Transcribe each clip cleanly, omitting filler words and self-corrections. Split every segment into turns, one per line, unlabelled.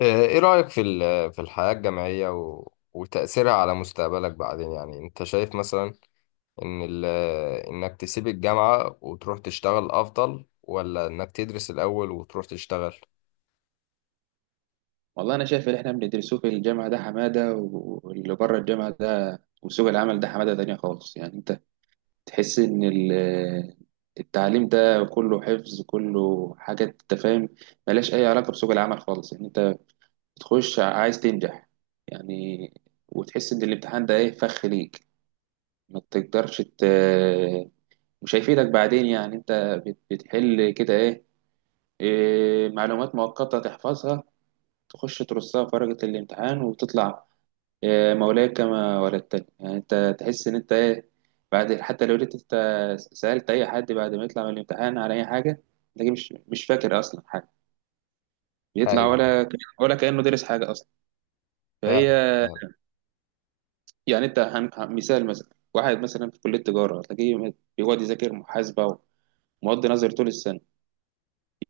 ايه رأيك في الحياة الجامعية و- وتأثيرها على مستقبلك بعدين؟ يعني انت شايف مثلا ان انك تسيب الجامعة وتروح تشتغل افضل، ولا انك تدرس الاول وتروح تشتغل؟
والله انا شايف اللي احنا بندرسوه في الجامعه ده حماده و- واللي بره الجامعه ده وسوق العمل ده حماده تانية خالص، يعني انت تحس ان التعليم ده كله حفظ، كله حاجات انت فاهم ملهاش اي علاقه بسوق العمل خالص. يعني انت بتخش عايز تنجح يعني، وتحس ان الامتحان ده ايه فخ ليك، ما تقدرش مش هيفيدك بعدين. يعني انت بتحل كده ايه؟ إيه، معلومات مؤقته تحفظها، تخش ترصها في ورقه الامتحان وتطلع يا مولاي كما ولدتني. يعني انت تحس ان انت ايه؟ بعد حتى لو جيت انت سألت اي حد بعد ما يطلع من الامتحان على اي حاجه، تلاقيه مش فاكر اصلا حاجه. بيطلع
ايوه.
ولا كأنه درس حاجه اصلا. فهي
فعلا. فعلا.
يعني انت مثال مثلا واحد مثلا في كليه تجاره تلاقيه بيقعد يذاكر محاسبه ومواد نظري طول السنه،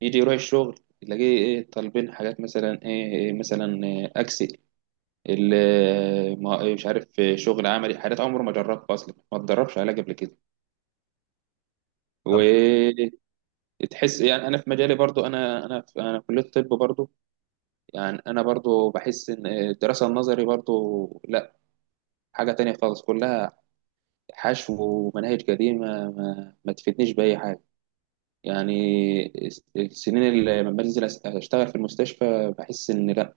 يجي يروح الشغل تلاقيه ايه طالبين حاجات مثلا، ايه مثلا ايه اكسل، مش عارف، شغل عملي، حاجات عمره ما جربها اصلا، ما اتدربش عليها قبل كده
طب،
وتحس. يعني انا في مجالي برضو، انا في كليه الطب برضو. يعني انا برضو بحس ان الدراسه النظري برضو لا، حاجه تانية خالص، كلها حشو ومناهج قديمه، ما تفيدنيش باي حاجه. يعني السنين اللي لما بنزل اشتغل في المستشفى بحس ان لا،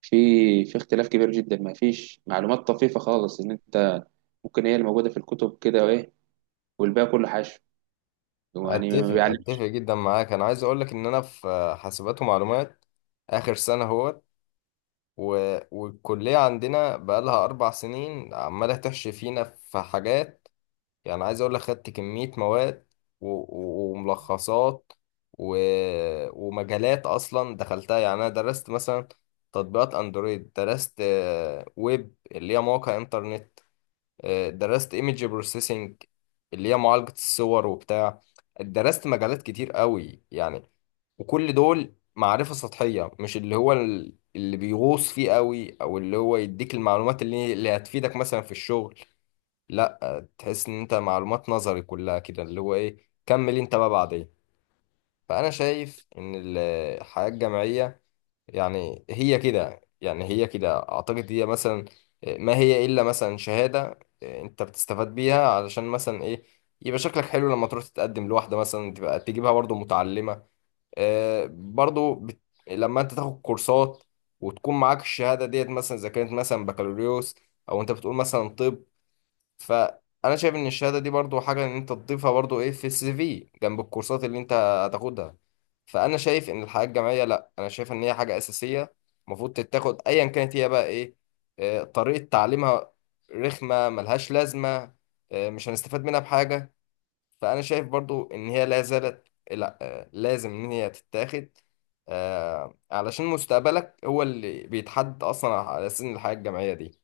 في في اختلاف كبير جدا، ما فيش معلومات طفيفه خالص ان انت ممكن هي اللي موجوده في الكتب كده وايه، والباقي كله حشو، يعني ما
اتفق،
بيعلموش.
اتفق جدا معاك. انا عايز اقولك ان انا في حاسبات ومعلومات، اخر سنة اهوت، و- والكلية عندنا بقالها اربع سنين عمالة تحشي فينا في حاجات. يعني عايز اقول لك، خدت كمية مواد و- و- وملخصات و... ومجالات اصلا دخلتها. يعني انا درست مثلا تطبيقات اندرويد، درست ويب اللي هي مواقع انترنت، درست ايمج بروسيسنج اللي هي معالجة الصور وبتاع. درست مجالات كتير قوي يعني، وكل دول معرفة سطحية، مش اللي هو اللي بيغوص فيه قوي، او اللي هو يديك المعلومات اللي هتفيدك مثلا في الشغل. لا، تحس ان انت معلومات نظري كلها كده، اللي هو ايه، كمل انت بقى بعدين. فانا شايف ان الحياة الجامعية يعني هي كده، يعني هي كده اعتقد، هي مثلا ما هي الا مثلا شهادة، انت بتستفاد بيها علشان مثلا ايه، يبقى شكلك حلو لما تروح تتقدم لواحدة مثلا، تبقى تجيبها برضو متعلمة. آه، برضو بت... لما انت تاخد كورسات وتكون معاك الشهادة ديت، مثلا اذا كانت مثلا بكالوريوس، او انت بتقول مثلا طب، فانا شايف ان الشهاده دي برضو حاجه ان انت تضيفها برضو ايه في السي في، جنب الكورسات اللي انت هتاخدها. فانا شايف ان الحياه الجامعيه، لا انا شايف ان هي حاجه اساسيه المفروض تتاخد. ايا كانت هي بقى ايه، طريقه تعليمها رخمه ملهاش لازمه، مش هنستفاد منها بحاجه، فانا شايف برضو ان هي لا زالت آه، لا آه، لازم ان هي تتاخد، علشان مستقبلك هو اللي بيتحدد اصلا على سن الحياه الجامعيه دي.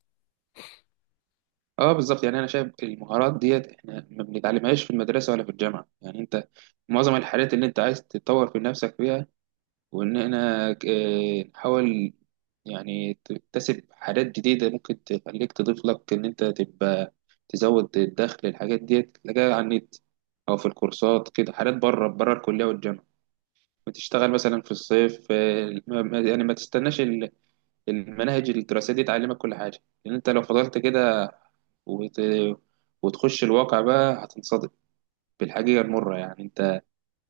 اه بالظبط، يعني انا شايف المهارات ديت احنا ما بنتعلمهاش في المدرسه ولا في الجامعه. يعني انت معظم الحاجات اللي انت عايز تتطور في نفسك فيها، وان احنا نحاول يعني تكتسب حاجات جديده ممكن تخليك تضيف لك ان انت تبقى تزود الدخل. الحاجات ديت تلاقيها على النت او في الكورسات كده، حاجات بره بره الكليه والجامعه، وتشتغل مثلا في الصيف، يعني ما تستناش المناهج الدراسية دي تعلمك كل حاجة. لأن أنت لو فضلت كده وت... وتخش الواقع بقى هتنصدم بالحقيقة المرة. يعني أنت،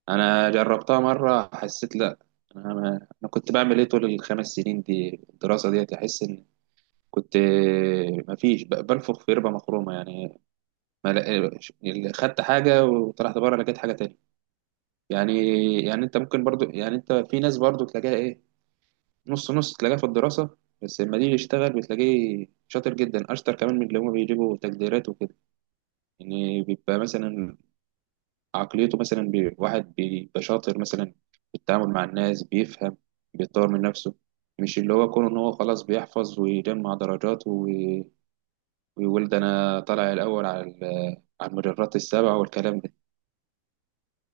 أنا جربتها مرة حسيت لأ، أنا, ما... أنا كنت بعمل إيه طول الخمس سنين دي الدراسة دي؟ أحس إن كنت مفيش، بنفخ في ربة مخرومة يعني، ما لا... خدت حاجة وطلعت بره لقيت حاجة تانية يعني. يعني أنت ممكن برضو، يعني أنت في ناس برضو تلاقيها إيه، نص نص، تلاقيه في الدراسة بس لما يجي يشتغل بتلاقيه شاطر جدا، أشطر كمان من اللي هما بيجيبوا تقديرات وكده. يعني بيبقى مثلا عقليته مثلا، واحد بيبقى شاطر مثلا في التعامل مع الناس، بيفهم، بيطور من نفسه، مش اللي هو كونه إن هو خلاص بيحفظ ويجمع درجات و- ويقول ده أنا طالع الأول على المدرات السبعة والكلام ده.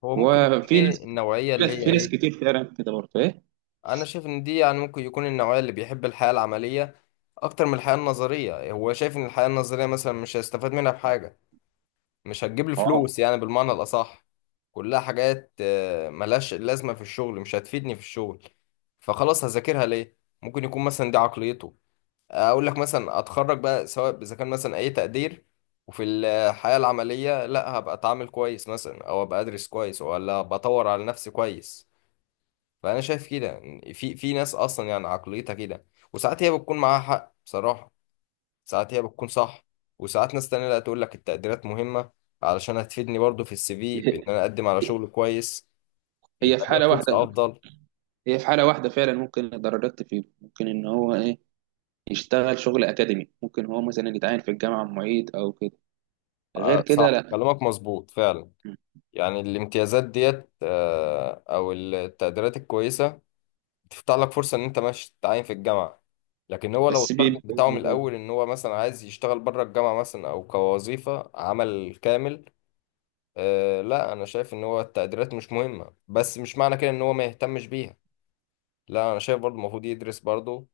هو ممكن يكون
وفي
دي
ناس
النوعيه
في
اللي
ناس
هي
في ناس
ايه،
كتير فعلا كده برضه إيه؟
انا شايف ان دي يعني ممكن يكون النوعيه اللي بيحب الحياه العمليه اكتر من الحياه النظريه. هو شايف ان الحياه النظريه مثلا مش هيستفاد منها بحاجه، مش هتجيب له
آه.
فلوس يعني بالمعنى الاصح، كلها حاجات ملهاش لازمه في الشغل، مش هتفيدني في الشغل، فخلاص هذاكرها ليه؟ ممكن يكون مثلا دي عقليته. اقول لك مثلا، اتخرج بقى سواء اذا كان مثلا اي تقدير، وفي الحياه العمليه لا، هبقى اتعامل كويس مثلا، او ابقى ادرس كويس، ولا بطور على نفسي كويس. فانا شايف كده يعني، في ناس اصلا يعني عقليتها كده، وساعات هي بتكون معاها حق بصراحه، ساعات هي بتكون صح. وساعات ناس تانية لا، تقول لك التقديرات مهمه علشان هتفيدني برضو في السي في، بان انا اقدم على شغل كويس،
هي
يبقى
في
ليا
حالة واحدة
فرصه افضل.
هي في حالة واحدة فعلا ممكن الدرجات تفيده، ممكن إن هو إيه يشتغل شغل أكاديمي، ممكن هو مثلا يتعين في الجامعة معيد أو كده. غير
آه
كده
صح،
لا.
كلامك مظبوط فعلا.
مم.
يعني الامتيازات ديت او التقديرات الكويسه بتفتح لك فرصه ان انت ماشي تتعين في الجامعه، لكن هو لو
بس
التارجت بتاعه من
بيبقوا.
الاول ان هو مثلا عايز يشتغل بره الجامعه مثلا، او كوظيفه عمل كامل. أه لا، انا شايف ان هو التقديرات مش مهمه، بس مش معنى كده ان هو ما يهتمش بيها. لا انا شايف برضه المفروض يدرس برضه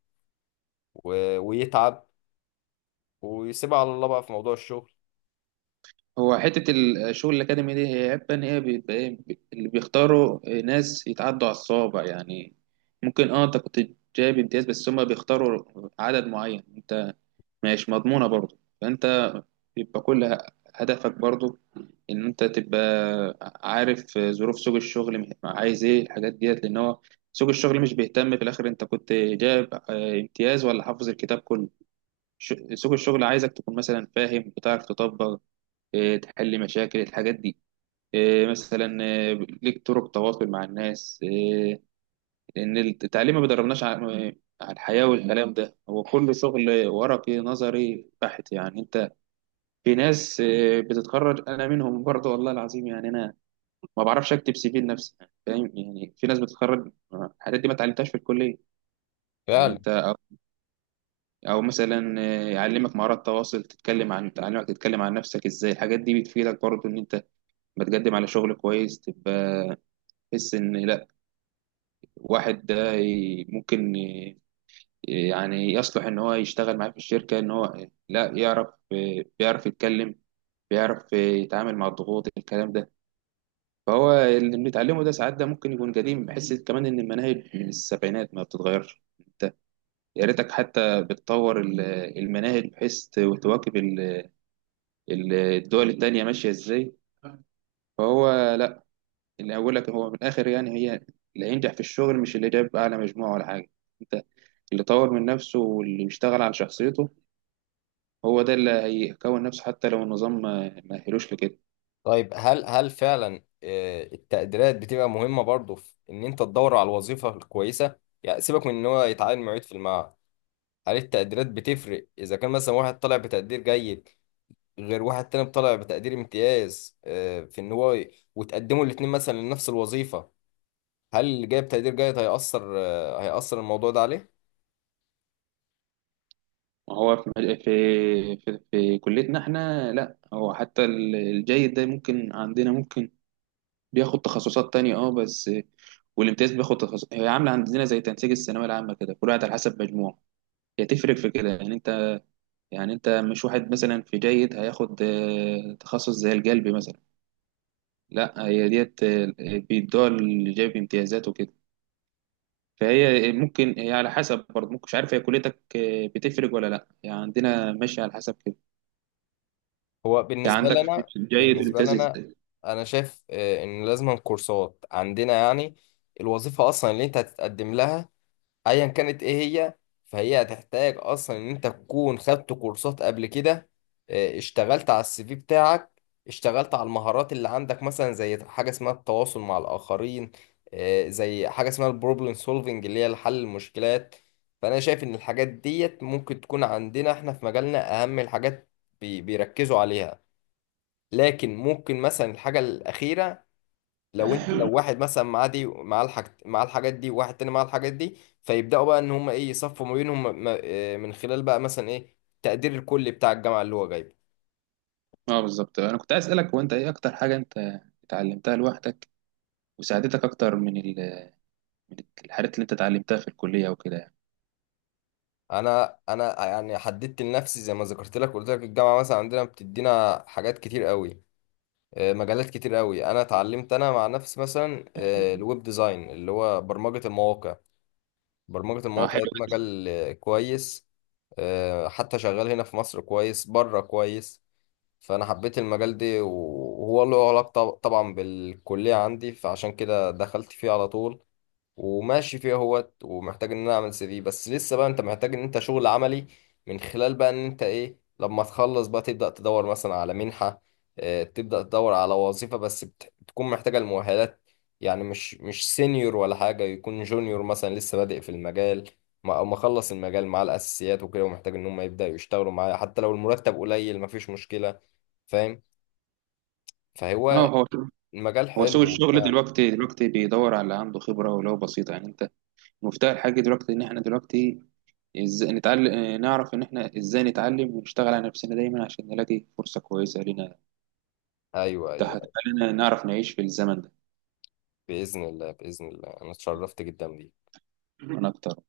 ويتعب، ويسيبها على الله بقى في موضوع الشغل.
هو حتة الشغل الأكاديمي دي هي عيبها إن هي بيبقى إيه، اللي بيختاروا ناس يتعدوا على الصوابع يعني. ممكن أنت كنت جايب امتياز بس هما بيختاروا عدد معين، أنت مش مضمونة برضه. فأنت بيبقى كل هدفك برضو ان انت تبقى عارف ظروف سوق الشغل، عايز ايه الحاجات ديت، لان هو سوق الشغل مش بيهتم في الاخر انت كنت جايب امتياز ولا حافظ الكتاب كله. سوق الشغل عايزك تكون مثلا فاهم، بتعرف تطبق، تحل مشاكل الحاجات دي، مثلا، ليك طرق تواصل مع الناس، لان التعليم ما بيدربناش على الحياة والكلام ده، هو كل شغل ورقي نظري بحت يعني. في ناس بتتخرج انا منهم برضه والله العظيم، يعني انا ما بعرفش اكتب سي في لنفسي يعني فاهم، يعني في ناس بتتخرج الحاجات دي ما اتعلمتهاش في الكليه، يعني
فعلا.
انت أو مثلا يعلمك مهارات تواصل، تتكلم عن تعلمك، تتكلم عن نفسك ازاي. الحاجات دي بتفيدك برضه ان انت بتقدم على شغل كويس، تبقى تحس ان لا، واحد ده ممكن يعني يصلح ان هو يشتغل معاه في الشركه، ان هو لا يعرف بيعرف يتكلم، بيعرف يتعامل مع الضغوط الكلام ده. فهو اللي بنتعلمه ده ساعات ده ممكن يكون قديم، بحس كمان ان المناهج من السبعينات ما بتتغيرش. انت يا ريتك حتى بتطور المناهج بحيث تواكب الدول التانية ماشية ازاي. فهو لا، اللي اقول لك هو من الاخر يعني، هي اللي هينجح في الشغل مش اللي جاب اعلى مجموعة ولا حاجة. انت اللي طور من نفسه واللي بيشتغل على شخصيته، هو ده اللي هيكون نفسه حتى لو النظام ما أهلوش لكده.
طيب، هل فعلا التقديرات بتبقى مهمة برضه في ان انت تدور على الوظيفة الكويسة؟ يعني سيبك من ان هو يتعين معيد في المعهد، هل التقديرات بتفرق اذا كان مثلا واحد طالع بتقدير جيد غير واحد تاني طالع بتقدير امتياز، في ان هو وتقدموا الاتنين مثلا لنفس الوظيفة؟ هل جايب تقدير جيد هيأثر، هيأثر الموضوع ده عليه؟
هو في كليتنا احنا لا، هو حتى الجيد ده ممكن عندنا ممكن بياخد تخصصات تانية اه بس، والامتياز بياخد تخصص. هي عاملة عندنا زي تنسيق الثانوية العامة كده، كل واحد على حسب مجموعه، هي تفرق في كده. يعني انت مش واحد مثلا في جيد هياخد تخصص زي القلب مثلا، لا. هي ديت بيدوها اللي جايب امتيازات وكده. فهي ممكن هي على حسب برضه، ممكن مش عارف هي كليتك بتفرق ولا لا؟ يعني عندنا ماشي على حسب كده.
هو
يعني
بالنسبة لي
عندك في
أنا،
في بداية
بالنسبة لي
الامتياز
أنا،
التاني.
أنا شايف إن لازم كورسات عندنا يعني. الوظيفة أصلا اللي أنت هتتقدم لها، ايا كانت ايه هي، فهي هتحتاج اصلا ان انت تكون خدت كورسات قبل كده، اشتغلت على السي في بتاعك، اشتغلت على المهارات اللي عندك، مثلا زي حاجه اسمها التواصل مع الاخرين، زي حاجه اسمها البروبلم سولفنج اللي هي حل المشكلات. فانا شايف ان الحاجات ديت ممكن تكون عندنا احنا في مجالنا اهم الحاجات بيركزوا عليها. لكن ممكن مثلا الحاجه الاخيره، لو انت لو واحد مثلا معاه دي معاه معاه الحاجات دي، وواحد تاني معاه الحاجات دي، فيبداوا بقى ان هم ايه يصفوا ما بينهم من خلال بقى مثلا ايه التقدير الكلي بتاع الجامعه اللي هو جايبه.
اه بالظبط، انا كنت عايز اسالك هو انت ايه اكتر حاجه انت اتعلمتها لوحدك وساعدتك اكتر من من الحاجات اللي انت اتعلمتها في الكليه وكده يعني.
انا يعني حددت لنفسي، زي ما ذكرت لك، قلت لك الجامعه مثلا عندنا بتدينا حاجات كتير قوي، مجالات كتير قوي. انا اتعلمت انا مع نفسي مثلا الويب ديزاين اللي هو برمجه المواقع. برمجه
اه
المواقع
حلو.
ده مجال كويس، حتى شغال هنا في مصر كويس، بره كويس. فانا حبيت المجال ده، وهو له علاقه طبعا بالكليه عندي، فعشان كده دخلت فيه على طول، وماشي فيه اهوت. ومحتاج ان انا اعمل سي في، بس لسه بقى انت محتاج ان انت شغل عملي من خلال بقى ان انت ايه، لما تخلص بقى تبدا تدور مثلا على منحه، تبدا تدور على وظيفه، بس بتكون محتاجه المؤهلات. يعني مش سينيور ولا حاجه، يكون جونيور مثلا لسه بادئ في المجال، او مخلص المجال مع الاساسيات وكده، ومحتاج ان هم يبداوا يشتغلوا معايا حتى لو المرتب قليل، مفيش مشكله. فاهم. فهو
اه، هو
المجال
هو
حلو
سوق الشغل
وبتاع.
دلوقتي بيدور على اللي عنده خبره ولو بسيطه. يعني انت مفتاح الحاجه دلوقتي ان احنا دلوقتي ازاي نتعلم، نعرف ان احنا ازاي نتعلم ونشتغل على نفسنا دايما عشان نلاقي فرصه كويسه لنا،
ايوه، ايوه.
تخلينا نعرف نعيش في الزمن ده
باذن الله، باذن الله. انا اتشرفت جدا بيك.
من اكتر